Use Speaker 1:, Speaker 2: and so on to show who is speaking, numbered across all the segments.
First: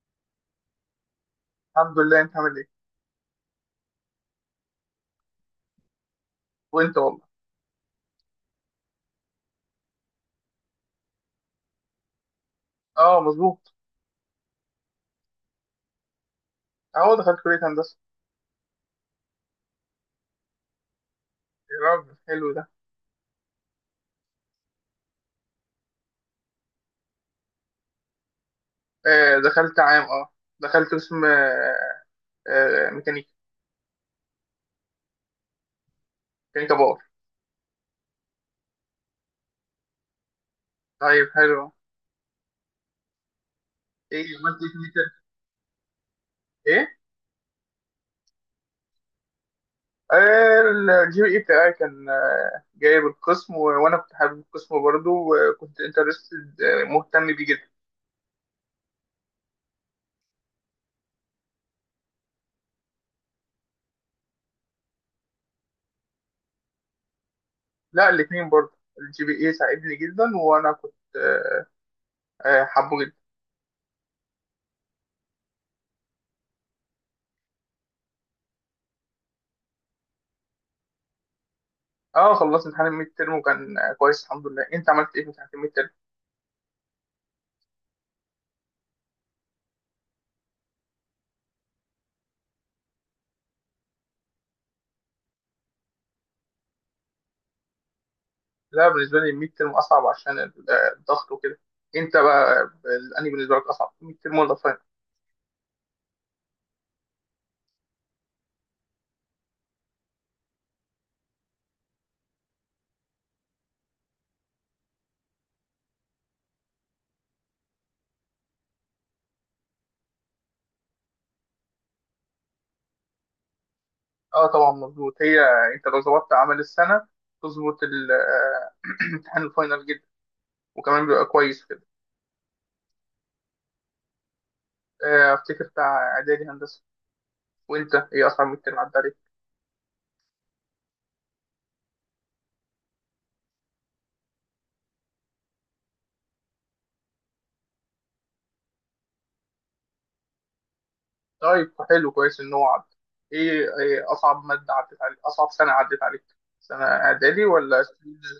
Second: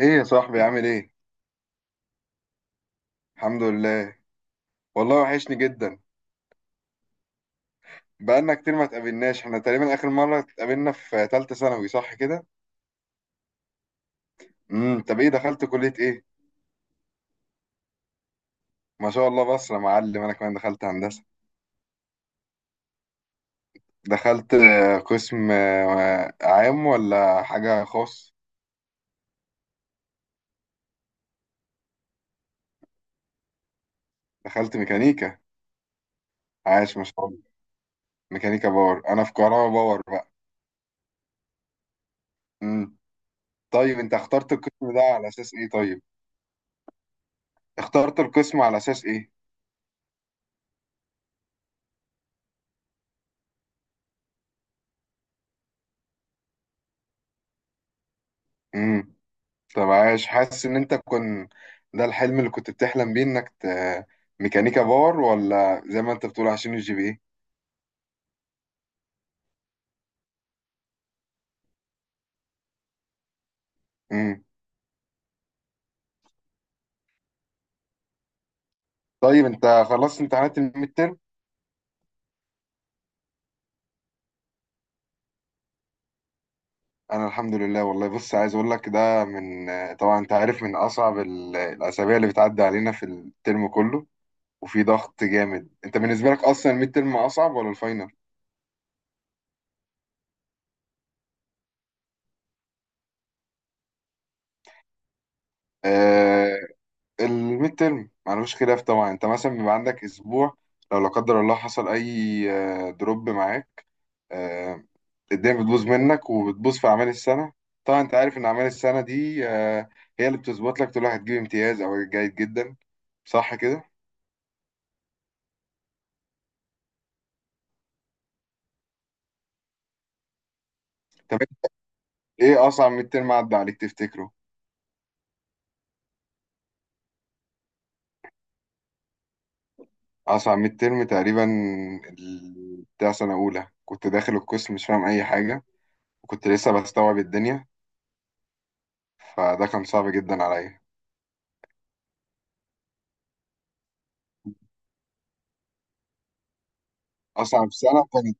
Speaker 1: ايه يا صاحبي عامل ايه؟
Speaker 2: الحمد لله. انت عامل ايه؟
Speaker 1: الحمد لله. والله وحشني جدا.
Speaker 2: وانت والله.
Speaker 1: بقالنا كتير ما اتقابلناش، احنا تقريبا اخر مرة اتقابلنا في تالتة ثانوي، صح كده؟
Speaker 2: اه، مظبوط.
Speaker 1: طب ايه، دخلت كلية ايه؟
Speaker 2: اهو دخلت كلية هندسة.
Speaker 1: ما شاء الله، بس يا معلم انا كمان دخلت هندسة.
Speaker 2: يا راجل حلو ده.
Speaker 1: دخلت قسم عام ولا حاجة خاص؟
Speaker 2: دخلت عام دخلت قسم ميكانيكا.
Speaker 1: دخلت ميكانيكا.
Speaker 2: ميكانيكا
Speaker 1: عاش
Speaker 2: باور.
Speaker 1: ما شاء الله. ميكانيكا باور، انا في كهرباء باور بقى.
Speaker 2: طيب حلو.
Speaker 1: امم طيب انت
Speaker 2: ايه
Speaker 1: اخترت
Speaker 2: عملت ايه في
Speaker 1: القسم ده
Speaker 2: الميكانيكا؟
Speaker 1: على اساس ايه طيب؟
Speaker 2: ايه.
Speaker 1: اخترت القسم على اساس ايه؟
Speaker 2: آه الجي بي اي بتاعي كان جايب القسم وانا كنت حابب القسم برضه وكنت انترستد، مهتم بيه جدا.
Speaker 1: امم طب عايش، حاسس ان انت كن، ده الحلم اللي كنت بتحلم بيه انك ميكانيكا باور، ولا زي ما انت بتقول عشان الـGPA؟
Speaker 2: لا، الاتنين برضه. الجي بي اي ساعدني جدا وانا كنت حابه جدا.
Speaker 1: امم طيب انت خلصت امتحانات الميد ترم.
Speaker 2: اه، خلصت امتحان الميد ترم وكان كويس الحمد لله. انت عملت ايه في امتحان الميد؟
Speaker 1: انا الحمد لله والله. بص، عايز اقول لك ده من، طبعا انت عارف، من اصعب الاسابيع اللي بتعدي علينا في الترم كله، وفي ضغط جامد. انت بالنسبه لك اصلا الميد ترم اصعب ولا الفاينل؟
Speaker 2: لا، بالنسبه لي الميد ترم اصعب عشان الضغط وكده. انت بقى انهي بالنسبه لك اصعب، الميد ترم ولا الفاينل؟
Speaker 1: آه الميد ترم معلوش، خلاف طبعا انت مثلا بيبقى عندك اسبوع، لو لا قدر الله حصل اي دروب معاك، آه، الدنيا بتبوظ منك وبتبوظ في أعمال السنة. طبعا أنت عارف إن أعمال السنة دي هي اللي بتظبط لك، تقول واحد هتجيب امتياز أو جيد جدا، صح كده؟
Speaker 2: اه طبعا مظبوط. هي انت لو ظبطت اعمال السنه تظبط امتحان الفاينل جدا وكمان بيبقى
Speaker 1: طب
Speaker 2: كويس كده.
Speaker 1: إيه أصعب ميد ترم عدى عليك تفتكره؟
Speaker 2: افتكر بتاع اعدادي هندسه. وانت ايه اصعب ميد ترم عدى عليك؟
Speaker 1: أصعب ميد ترم تقريبا، بتاع سنة أولى، كنت داخل القسم مش فاهم أي حاجة، وكنت لسه بستوعب الدنيا، فده كان صعب جدا عليا.
Speaker 2: طيب حلو، كويس ان هو عدى. ايه اصعب ماده عدت عليك؟ اصعب سنه عدت عليك، سنه اعدادي
Speaker 1: أصعب
Speaker 2: ولا
Speaker 1: سنة كانت،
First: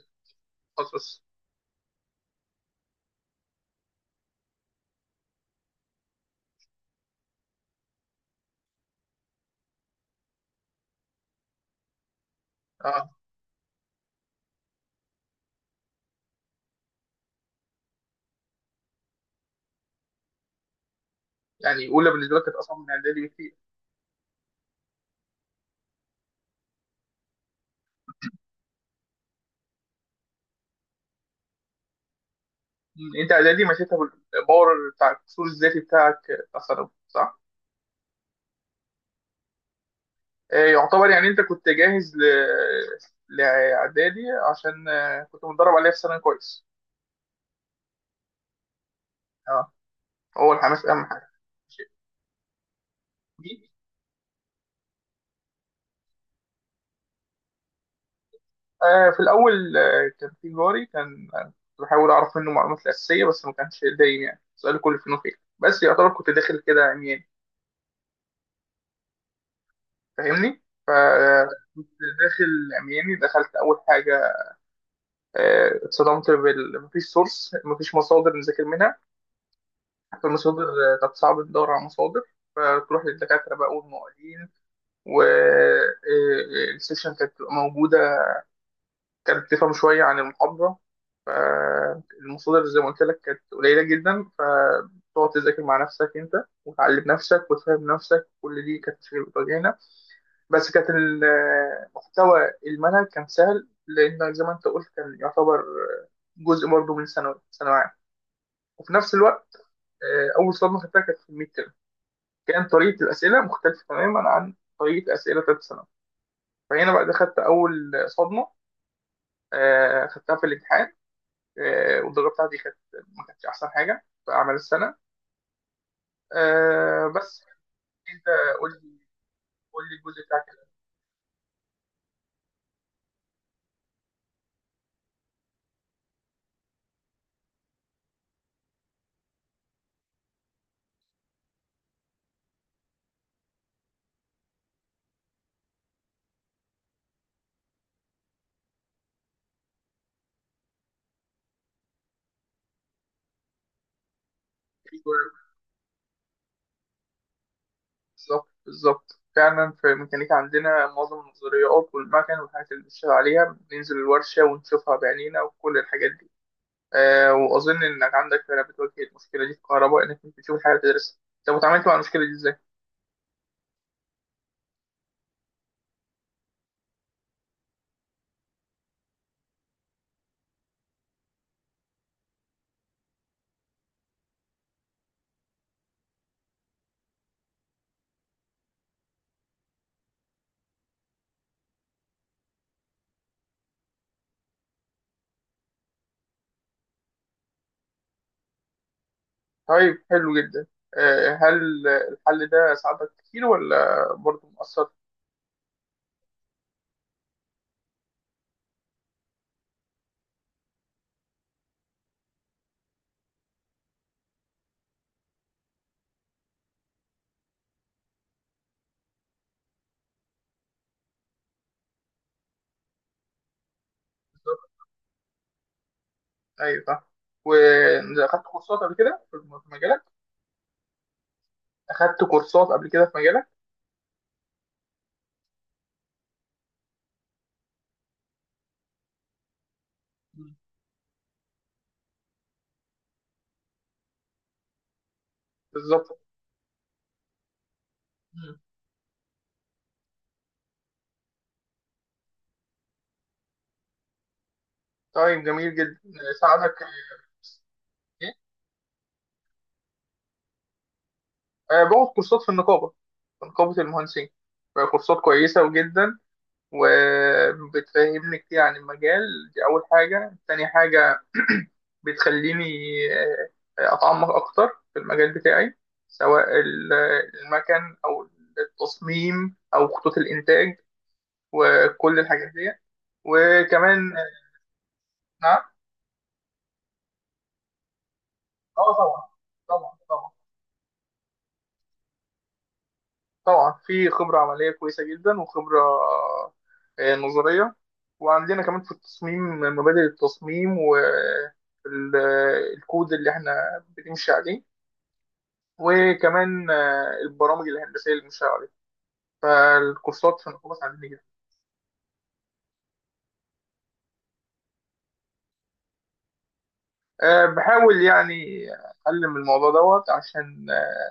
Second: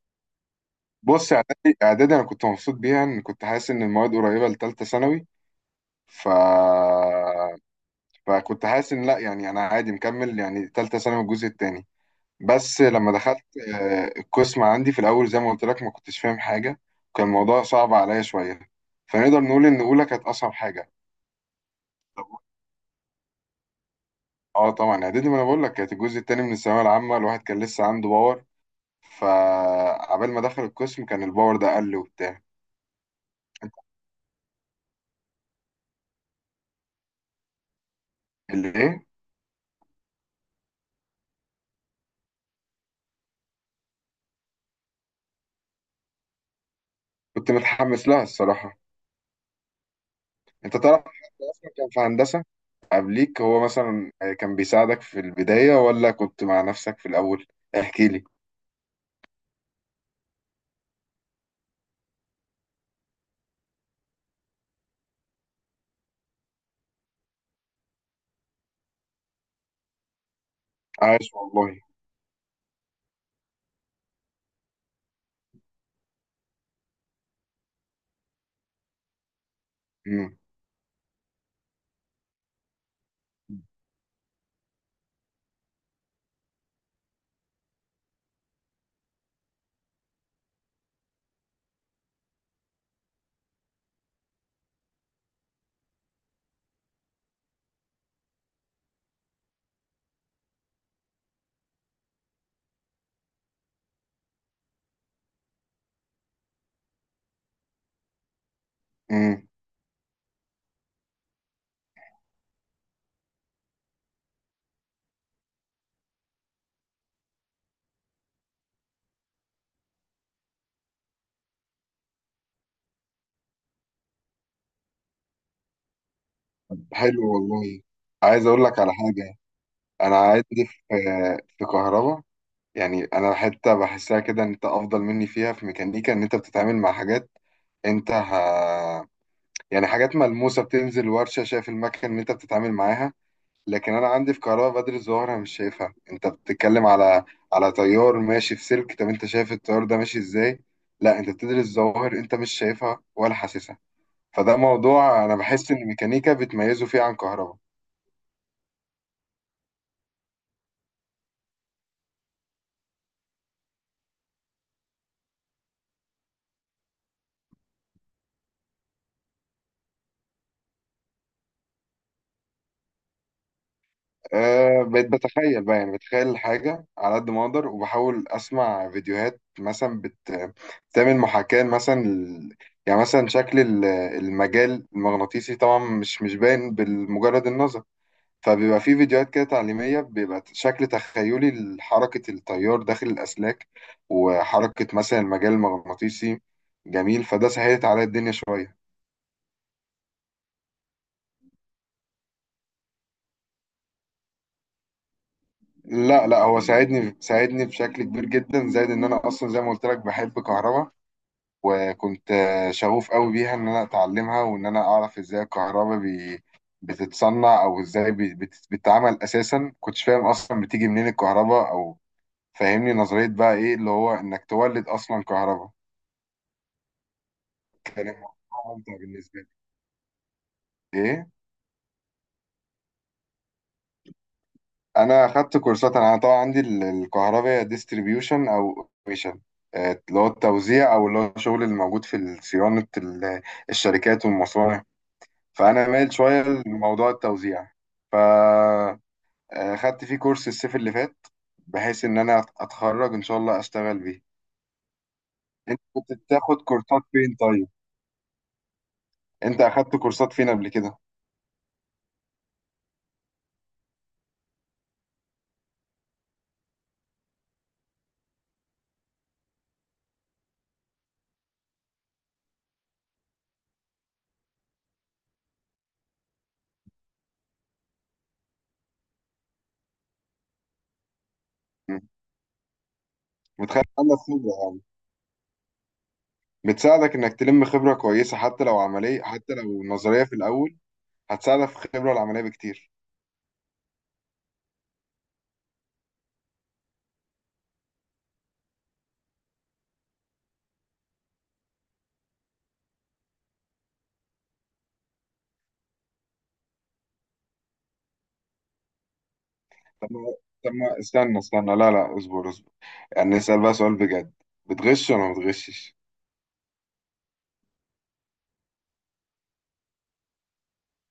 Speaker 2: تخصص؟
Speaker 1: بص، إعدادي إعدادي أنا كنت مبسوط بيها، إن كنت حاسس إن المواد قريبة لتالتة ثانوي. ف فكنت حاسس ان لا، يعني انا عادي مكمل، يعني تالتة ثانوي الجزء التاني. بس
Speaker 2: اه.
Speaker 1: لما دخلت القسم عندي في الاول، زي ما قلت لك ما كنتش فاهم حاجة، وكان الموضوع صعب عليا شوية، فنقدر نقول ان اولى كانت اصعب حاجة.
Speaker 2: يعني اولى بالنسبه
Speaker 1: طب-
Speaker 2: لك كانت اصعب من اعدادي بكتير.
Speaker 1: اه، طبعا اعدادي، ما انا بقول لك، كانت الجزء التاني من الثانوية العامة، الواحد كان لسه عنده باور، فعبال ما دخل القسم كان الباور ده قل وبتاع.
Speaker 2: مم. انت اعدادي مشيتها بالباور، بتاع القصور الذاتي بتاعك، بتاع ثانوي صح؟
Speaker 1: اللي ايه؟
Speaker 2: يعتبر يعني انت كنت جاهز لاعدادي عشان كنت متدرب عليها في ثانوي كويس.
Speaker 1: كنت متحمس لها الصراحة.
Speaker 2: اه، هو
Speaker 1: انت
Speaker 2: الحماس
Speaker 1: تعرف
Speaker 2: اهم
Speaker 1: حد
Speaker 2: حاجه.
Speaker 1: اصلا كان في هندسة قبليك،
Speaker 2: دي
Speaker 1: هو مثلا كان بيساعدك في البداية ولا كنت مع نفسك في الأول؟ احكي لي.
Speaker 2: في الاول كان في جاري، كان كنت بحاول اعرف منه المعلومات الاساسيه بس ما كانش دايم، يعني سؤال كل فين وفين. بس يعتبر كنت داخل كده عمياني، فاهمني؟
Speaker 1: عايش والله.
Speaker 2: فكنت داخل عمياني. دخلت اول حاجه اتصدمت مفيش سورس، مفيش مصادر نذاكر منها.
Speaker 1: امم
Speaker 2: فالمصادر كانت صعب ندور على مصادر. فتروح للدكاترة بقى والمعيدين، والسيكشن كانت بتبقى موجودة، كانت تفهم شوية عن المحاضرة. فالمصادر زي ما قلت لك كانت قليلة جدا، فتقعد تذاكر مع نفسك أنت وتعلم نفسك وتفهم نفسك، كل دي كانت مشاكل بتواجهنا. بس كانت المحتوى المنهج كان سهل لأن زي ما أنت قلت كان يعتبر جزء برضه من ثانوي ثانوي. وفي نفس
Speaker 1: امم
Speaker 2: الوقت اول صدمه خدتها كانت في الميد ترم. كان طريقه الاسئله مختلفه تماما عن طريقه اسئله ثالثه ثانوي، فهنا بقى ده خدت اول صدمه خدتها في الامتحان. والدرجه بتاعتي كانت ما كانتش احسن حاجه في اعمال السنه
Speaker 1: حلو
Speaker 2: بس.
Speaker 1: والله.
Speaker 2: انت
Speaker 1: عايز اقول
Speaker 2: قول
Speaker 1: لك على
Speaker 2: لي،
Speaker 1: حاجة،
Speaker 2: قول لي
Speaker 1: انا
Speaker 2: الجزء بتاعك
Speaker 1: عندي
Speaker 2: كان
Speaker 1: في كهرباء، يعني انا حتة بحسها كده، ان انت افضل مني فيها، في ميكانيكا ان انت بتتعامل مع حاجات، انت يعني حاجات ملموسة، بتنزل ورشة شايف المكنة اللي انت بتتعامل معاها. لكن انا عندي في كهرباء بدر الظهر انا مش شايفها، انت بتتكلم على تيار ماشي في سلك، طب انت شايف التيار ده ماشي ازاي؟ لا انت بتدرس ظواهر انت مش شايفها ولا حاسسها، فده
Speaker 2: فيه
Speaker 1: موضوع انا
Speaker 2: جزء.
Speaker 1: بحس ان الميكانيكا بتميزه فيه عن كهرباء.
Speaker 2: بالظبط، بالظبط، فعلا في ميكانيكا عندنا معظم النظريات والمكن والحاجات اللي بنشتغل عليها بننزل الورشه ونشوفها بعينينا وكل الحاجات دي. واظن انك عندك فرقه بتواجه المشكله دي في كهرباء، انك مش بتشوف الحاجه تدرسها. طب وتعاملت مع المشكله دي ازاي؟
Speaker 1: بقيت بتخيل بقى، يعني بتخيل الحاجة على قد ما اقدر، وبحاول اسمع فيديوهات مثلا بتعمل محاكاة، مثلا يعني مثلا شكل المجال المغناطيسي طبعا مش باين بالمجرد النظر، فبيبقى في فيديوهات كده تعليمية، بيبقى شكل تخيلي لحركة التيار داخل الأسلاك، وحركة مثلا المجال المغناطيسي، جميل، فده سهلت عليا الدنيا شوية.
Speaker 2: طيب حلو جدا. هل الحل ده ساعدك كتير ولا برضه مؤثر؟
Speaker 1: لا لا، هو ساعدني ساعدني بشكل كبير جدا، زائد إن أنا أصلا زي ما قلت لك بحب كهربا، وكنت شغوف قوي بيها، إن أنا أتعلمها وإن أنا أعرف إزاي الكهربا بتتصنع، أو إزاي بتتعمل أساسا، كنتش فاهم أصلا بتيجي منين الكهربا أو، فاهمني؟ نظرية بقى، إيه اللي هو، إنك تولد أصلا كهربا.
Speaker 2: ايوه، صح.
Speaker 1: كان الموضوع
Speaker 2: واخدت كورسات قبل
Speaker 1: ممتع
Speaker 2: كده في
Speaker 1: بالنسبه لي.
Speaker 2: في مجالك؟
Speaker 1: ايه؟
Speaker 2: اخدت كورسات قبل كده في مجالك؟
Speaker 1: انا اخدت كورسات. انا طبعا عندي الكهرباء ديستريبيوشن او اوبريشن، اللي هو
Speaker 2: مم.
Speaker 1: التوزيع، او اللي هو الشغل اللي موجود في صيانه الشركات والمصانع. فانا مايل
Speaker 2: بالظبط.
Speaker 1: شويه لموضوع التوزيع،
Speaker 2: مم.
Speaker 1: فاخدت فيه كورس الصيف اللي فات، بحيث ان انا اتخرج ان شاء الله اشتغل بيه.
Speaker 2: طيب جميل
Speaker 1: انت
Speaker 2: جدا،
Speaker 1: كنت بتاخد
Speaker 2: ساعدك
Speaker 1: كورسات فين طيب؟
Speaker 2: ايه؟
Speaker 1: انت اخدت كورسات فين قبل كده؟
Speaker 2: باخد كورسات في النقابه، في نقابه المهندسين. كورسات كويسه جدا وبتفهمني كتير عن المجال. دي أول حاجة. تاني حاجة بتخليني أتعمق أكتر في المجال بتاعي، سواء المكن أو التصميم أو خطوط الإنتاج وكل الحاجات دي.
Speaker 1: متخيل
Speaker 2: وكمان
Speaker 1: انا.
Speaker 2: نعم.
Speaker 1: بتساعدك انك تلم خبره كويسه، حتى لو
Speaker 2: اه
Speaker 1: عمليه
Speaker 2: طبعا،
Speaker 1: حتى لو
Speaker 2: طبعا
Speaker 1: نظريه
Speaker 2: طبعا.
Speaker 1: في الاول، هتساعدك في الخبره العمليه بكتير.
Speaker 2: طبعا في خبرة عملية كويسة جدا وخبرة نظرية. وعندنا كمان في التصميم مبادئ التصميم والكود اللي احنا بنمشي عليه. وكمان البرامج الهندسية اللي بنمشي عليها.
Speaker 1: طب ما
Speaker 2: فالكورسات في
Speaker 1: طب
Speaker 2: الكورس
Speaker 1: ما
Speaker 2: عندنا كده.
Speaker 1: استنى استنى، لا لا اصبر اصبر، يعني نسال بقى سؤال بجد، بتغش ولا ما بتغشش؟
Speaker 2: بحاول يعني أتعلم الموضوع دوت عشان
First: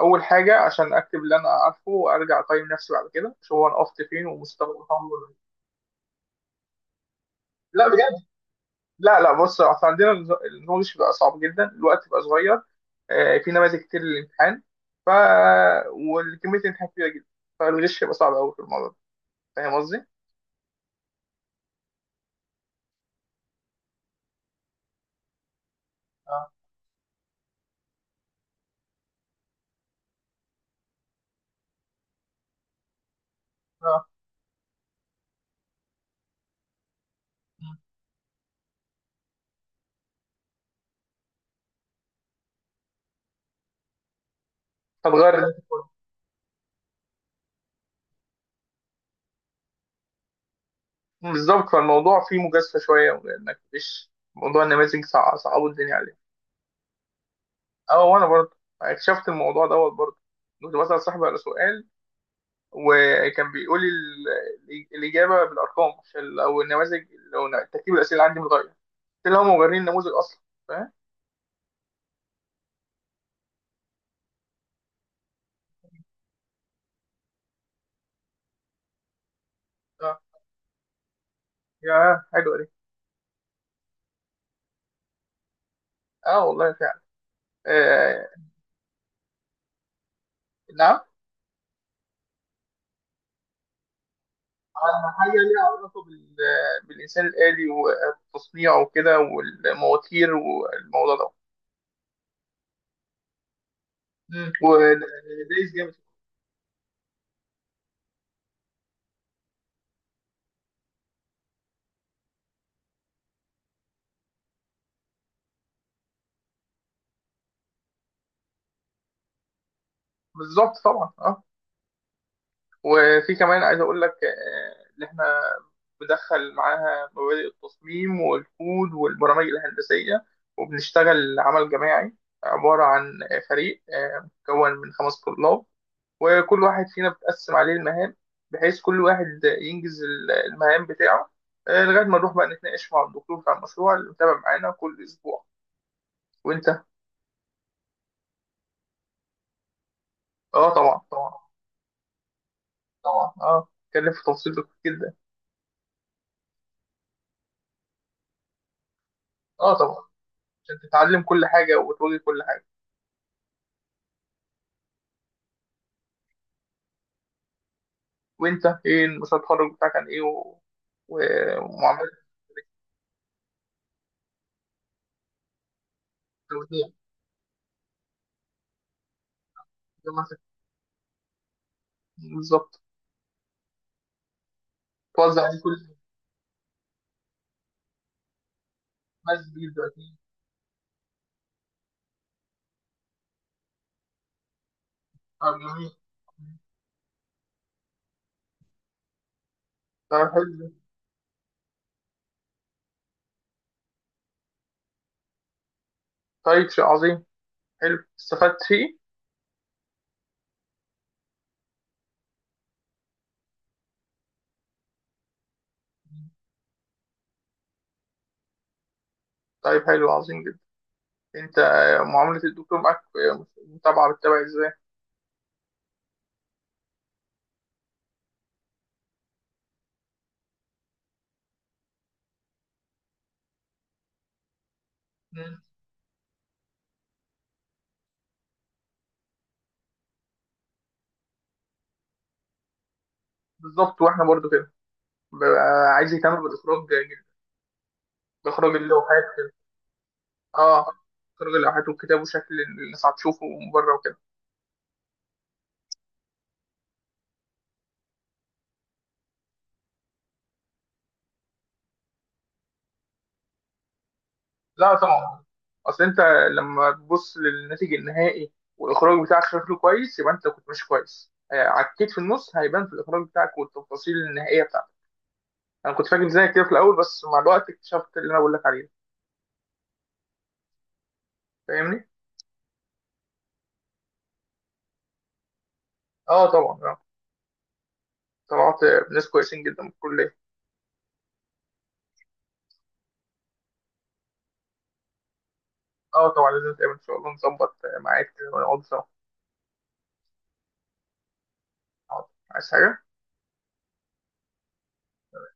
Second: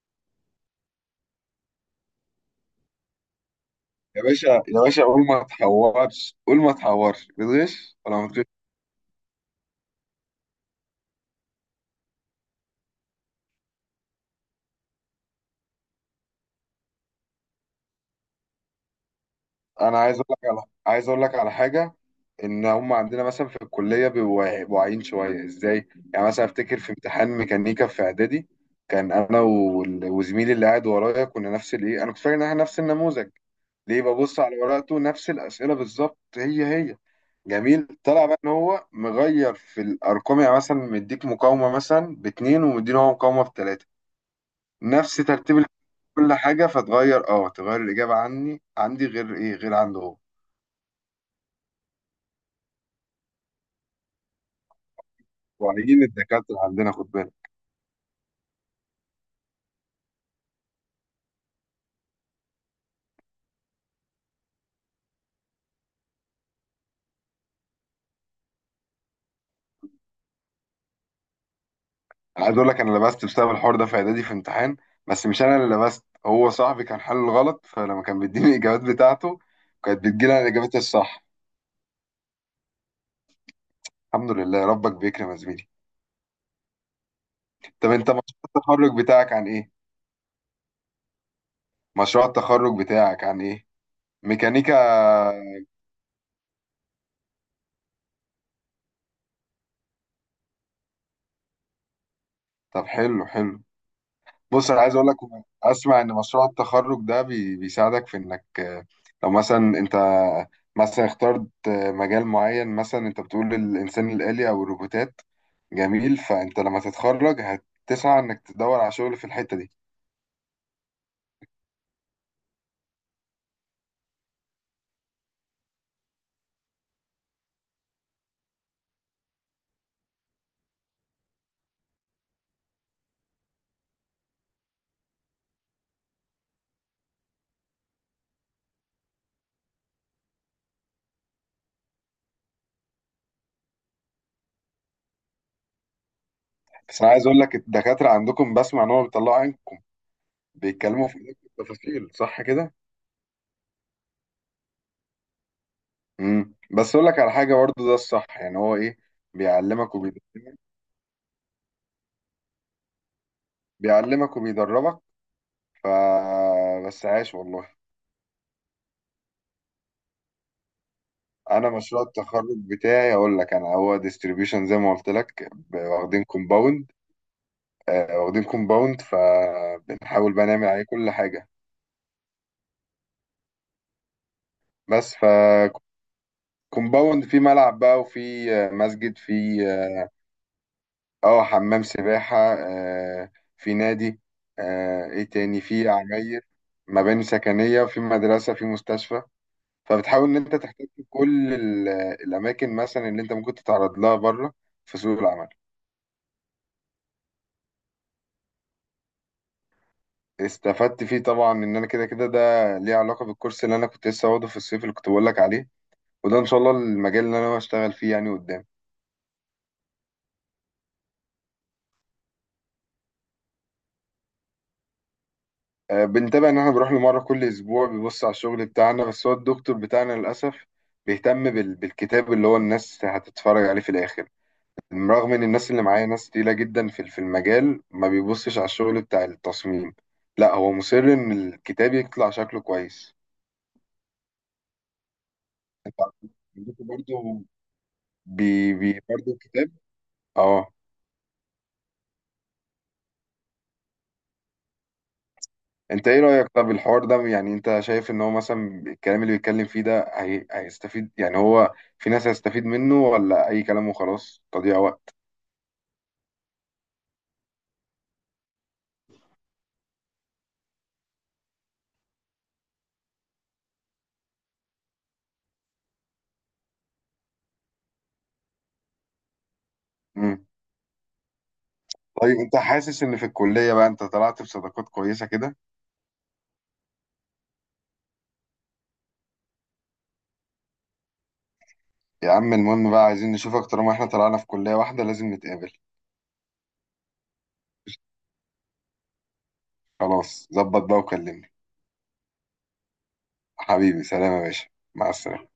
Speaker 2: أول حاجة عشان أكتب اللي أنا عارفه وأرجع أقيم نفسي بعد كده، شو أنا وقفت
Speaker 1: يا
Speaker 2: فين
Speaker 1: باشا
Speaker 2: ومستوى
Speaker 1: يا باشا، قول
Speaker 2: الأمر.
Speaker 1: ما تحورش قول ما تحورش،
Speaker 2: لا،
Speaker 1: بتغش ولا ما بتغش؟
Speaker 2: لا لا. بص، اصل عندنا النظام مش بيبقى صعب جدا، الوقت بيبقى صغير. في نماذج كتير للامتحان، ف وكميه الامتحان كبيره جدا، فالغش يبقى صعب قوي في الموضوع ده. فاهم
Speaker 1: انا
Speaker 2: قصدي؟
Speaker 1: عايز اقول لك على حاجه، ان هم عندنا مثلا في الكليه بيبقوا واعيين شويه. ازاي؟ يعني مثلا
Speaker 2: اه
Speaker 1: افتكر في امتحان ميكانيكا في اعدادي، كان انا وزميلي اللي قاعد ورايا كنا نفس الايه، انا كنت فاكر ان احنا نفس النموذج، ليه؟
Speaker 2: اه.
Speaker 1: ببص على ورقته نفس الاسئله بالظبط، هي هي،
Speaker 2: مم.
Speaker 1: جميل، طلع بقى ان هو مغير في الارقام، يعني مثلا مديك مقاومه مثلا باتنين، ومديني هو مقاومه بتلاته، نفس
Speaker 2: هتغير بدأت
Speaker 1: ترتيب
Speaker 2: أقول.
Speaker 1: كل حاجه، فتغير. اه، تغير الاجابه، عني عندي غير ايه غير عنده هو.
Speaker 2: بالظبط، فالموضوع فيه مجازفه شويه، انك مش موضوع النماذج صعبوا الدنيا
Speaker 1: واعيين
Speaker 2: عليه.
Speaker 1: الدكاترة عندنا، خد بالك.
Speaker 2: اه، وانا برضه اكتشفت الموضوع دوت برضه. كنت بسال صاحبي على سؤال وكان بيقول لي الاجابه بالارقام، عشان لو النماذج، لو ترتيب الاسئله عندي متغير، اللي هم مبررين النموذج اصلا. فاهم.
Speaker 1: أنا عايز أقول لك، أنا لبست بسبب الحوار ده، في إعدادي في امتحان، بس مش أنا اللي لبست، هو صاحبي كان حل غلط، فلما كان بيديني الإجابات بتاعته، كانت
Speaker 2: اه.
Speaker 1: بتجيلي أنا إجابتي الصح.
Speaker 2: يا حلوه دي.
Speaker 1: الحمد لله ربك بيكرم يا زميلي.
Speaker 2: اه والله فعلا.
Speaker 1: طب أنت، مشروع
Speaker 2: آه.
Speaker 1: التخرج بتاعك عن إيه؟
Speaker 2: نعم.
Speaker 1: مشروع التخرج بتاعك عن إيه؟ ميكانيكا؟
Speaker 2: على حاجه ليها علاقه بالانسان الالي وتصنيعه وكده والمواتير والموضوع ده.
Speaker 1: طب حلو حلو.
Speaker 2: مم.
Speaker 1: بص انا عايز اقول لك،
Speaker 2: ودايس جامد.
Speaker 1: اسمع، ان مشروع التخرج ده بيساعدك في انك لو مثلا انت، مثلا اخترت مجال معين، مثلا انت بتقول الانسان الآلي او الروبوتات، جميل، فانت لما تتخرج هتسعى انك تدور على شغل في الحتة دي.
Speaker 2: بالظبط طبعا اه. وفي كمان عايز اقول لك ان احنا بدخل معاها مبادئ التصميم والكود والبرامج الهندسيه. وبنشتغل عمل جماعي، عباره عن فريق مكون من 5 طلاب. وكل واحد فينا بتقسم عليه المهام، بحيث كل واحد ينجز المهام بتاعه لغاية ما نروح بقى نتناقش مع الدكتور بتاع المشروع اللي متابع معانا كل أسبوع. وأنت؟
Speaker 1: بس انا عايز اقول لك، الدكاترة عندكم بسمع ان هم بيطلعوا عينكم،
Speaker 2: أه طبعا،
Speaker 1: بيتكلموا في
Speaker 2: طبعا
Speaker 1: التفاصيل، صح كده؟
Speaker 2: طبعا. أه اتكلم في تفاصيل كتير جدا.
Speaker 1: بس اقول لك على حاجة برضو، ده الصح، يعني هو ايه،
Speaker 2: أه
Speaker 1: بيعلمك
Speaker 2: طبعا،
Speaker 1: وبيدربك،
Speaker 2: عشان تتعلم كل حاجة وتواجه كل حاجة.
Speaker 1: بيعلمك وبيدربك، ف بس عاش والله.
Speaker 2: وأنت إيه مشروع التخرج بتاعك عن إيه؟ و... و...
Speaker 1: انا مشروع
Speaker 2: ومعاملات
Speaker 1: التخرج بتاعي اقول لك، انا هو ديستريبيوشن زي ما قلت لك، واخدين
Speaker 2: التوزيع.
Speaker 1: كومباوند واخدين كومباوند
Speaker 2: زي ما
Speaker 1: فبنحاول بقى
Speaker 2: أنت-
Speaker 1: نعمل عليه كل حاجه،
Speaker 2: بالظبط،
Speaker 1: بس.
Speaker 2: توزع عليه كل
Speaker 1: كومباوند فيه ملعب بقى، وفي مسجد،
Speaker 2: مادة
Speaker 1: في اه،
Speaker 2: دلوقتي.
Speaker 1: اه، حمام سباحه، في نادي، ايه
Speaker 2: أه
Speaker 1: تاني، في
Speaker 2: جميل.
Speaker 1: عماير، مباني سكنيه، وفي مدرسه، في مستشفى،
Speaker 2: طيب
Speaker 1: فبتحاول ان انت
Speaker 2: حلو.
Speaker 1: تحتك بكل الاماكن مثلا اللي انت ممكن تتعرض لها بره في سوق العمل.
Speaker 2: طيب شيء عظيم. حلو، استفدت فيه.
Speaker 1: استفدت فيه طبعا، ان انا كده كده ده ليه علاقه بالكورس اللي انا كنت لسه واخده في الصيف، اللي كنت بقول لك عليه، وده ان شاء الله المجال اللي انا بشتغل فيه يعني قدام.
Speaker 2: طيب حلو عظيم جدا. انت معاملة الدكتور معاك، متابعة، بتتابع ازاي؟
Speaker 1: بنتابع، ان احنا بنروح له مره كل اسبوع بيبص على الشغل بتاعنا، بس هو الدكتور بتاعنا للاسف بيهتم بالكتاب، اللي هو الناس هتتفرج عليه في الاخر، رغم ان
Speaker 2: مم.
Speaker 1: الناس اللي معايا ناس تقيله جدا في المجال، ما بيبصش على الشغل بتاع التصميم، لا هو مصر ان الكتاب يطلع شكله كويس.
Speaker 2: بالظبط، واحنا برضو كده. ببقى
Speaker 1: انت
Speaker 2: عايز يهتم بالاخراج
Speaker 1: عندكم
Speaker 2: جدا،
Speaker 1: برضه، بي
Speaker 2: باخراج
Speaker 1: بي
Speaker 2: اللوحات
Speaker 1: برضه
Speaker 2: كده.
Speaker 1: الكتاب. اه.
Speaker 2: اه. اخراج اللوحات والكتاب وشكل الناس هتشوفه من بره وكده.
Speaker 1: انت ايه رأيك طب، الحوار ده، يعني انت شايف ان هو مثلا الكلام اللي بيتكلم فيه ده هيستفيد، يعني هو في ناس هيستفيد منه، ولا اي كلام وخلاص تضييع
Speaker 2: لا
Speaker 1: وقت؟
Speaker 2: طبعا، اصل انت لما تبص للناتج النهائي والاخراج بتاعك شكله كويس يبقى انت كنت ماشي كويس. عكيت في النص هيبان في الاخراج بتاعك والتفاصيل النهائية بتاعتك. انا كنت فاكر زيك كده في الاول بس مع الوقت اكتشفت اللي انا بقول لك عليه.
Speaker 1: امم
Speaker 2: فاهمني.
Speaker 1: طيب انت حاسس ان في الكلية بقى انت طلعت بصداقات كويسة كده؟
Speaker 2: اه طبعا آه. طلعت ناس كويسين جدا من الكلية.
Speaker 1: يا عم المهم بقى، عايزين نشوفك، طالما احنا طلعنا في كلية واحدة لازم نتقابل.
Speaker 2: اه طبعا لازم نتقابل ان شاء الله، نظبط ميعاد كده ونقعد سوا.
Speaker 1: خلاص ظبط بقى وكلمني.
Speaker 2: حاضر. عايز حاجة؟
Speaker 1: حبيبي سلام يا باشا، مع السلامة.